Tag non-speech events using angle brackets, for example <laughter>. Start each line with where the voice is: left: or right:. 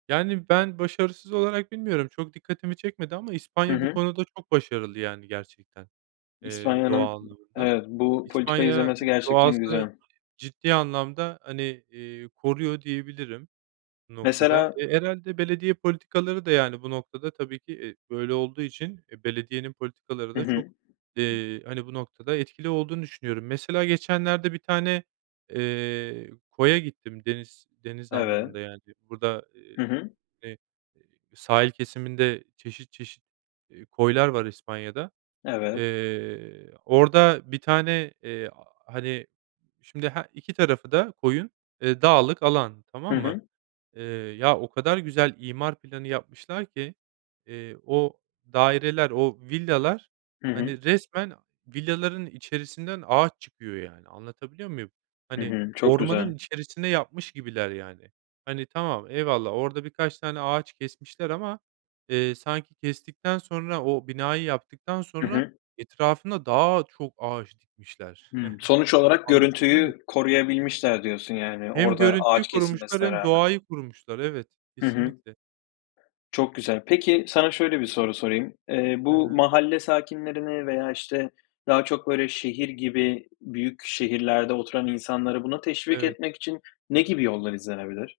right: Yani, ben başarısız olarak bilmiyorum, çok dikkatimi çekmedi ama
left: Hı
right: İspanya bu
left: hı.
right: konuda çok başarılı, yani, gerçekten, eee,
left: İspanya'nın, ımm,
right: doğallığında.
left: evet, bu politikayı
right: İspanya,
left: izlemesi
right: eee,
left: gerçekten
right: doğası
left: güzel.
right: ciddi anlamda, hani, eee, koruyor diyebilirim bu noktada.
left: Mesela
right: Eee, herhâlde belediye politikaları da, yani, bu noktada tabii ki, eee, böyle olduğu için, eee, belediyenin politikaları
left: Hı
right: da çok,
left: hı.
right: eee, hani, bu noktada etkili olduğunu düşünüyorum. Mesela geçenlerde bir tane, eee, koya gittim. Deniz deniz
left: Evet.
right: anlamında, yani, burada, eee,
left: Hı hı.
right: eee, sahil kesiminde çeşit çeşit, eee, koylar var İspanya’da.
left: Evet.
right: Eee, orada bir tane, eee, hani, şimdi he 2 tarafı da koyun, eee, dağlık alan,
left: Hı
right: tamam mı?
left: hı.
right: Eee, ya o kadar güzel imar planı yapmışlar ki, eee, o daireler, o villalar,
left: Hı hı.
right: hani, resmen villaların içerisinden ağaç çıkıyor yani. Anlatabiliyor muyum?
left: Hı
right: Hani,
left: hı, çok
right: ormanın
left: güzel.
right: içerisine yapmış gibiler, yani. Hani, tamam, eyvallah, orada birkaç tane ağaç kesmişler ama, eee, sanki kestikten sonra, o binayı yaptıktan
left: Hı
right: sonra
left: hı.
right: etrafına daha çok ağaç dikmişler.
left: Hımm. Sonuç
right: <chuckles>
left: olarak
right: Anlatabiliyor muyum?
left: görüntüyü koruyabilmişler diyorsun yani,
right: Hem
left: orada
right: görüntüyü
left: ağaç
right: korumuşlar
left: kesilmesine
right: hem
left: rağmen.
right: doğayı korumuşlar. Evet,
left: Hı hı.
right: kesinlikle.
left: Çok güzel. Peki, sana şöyle bir soru sorayım: Eee,
right: Hı
left: bu
right: hı.
left: mahalle sakinlerini veya, işte, daha çok, böyle, şehir gibi büyük şehirlerde oturan insanları buna teşvik
right: Evet.
left: etmek için ne gibi yollar izlenebilir?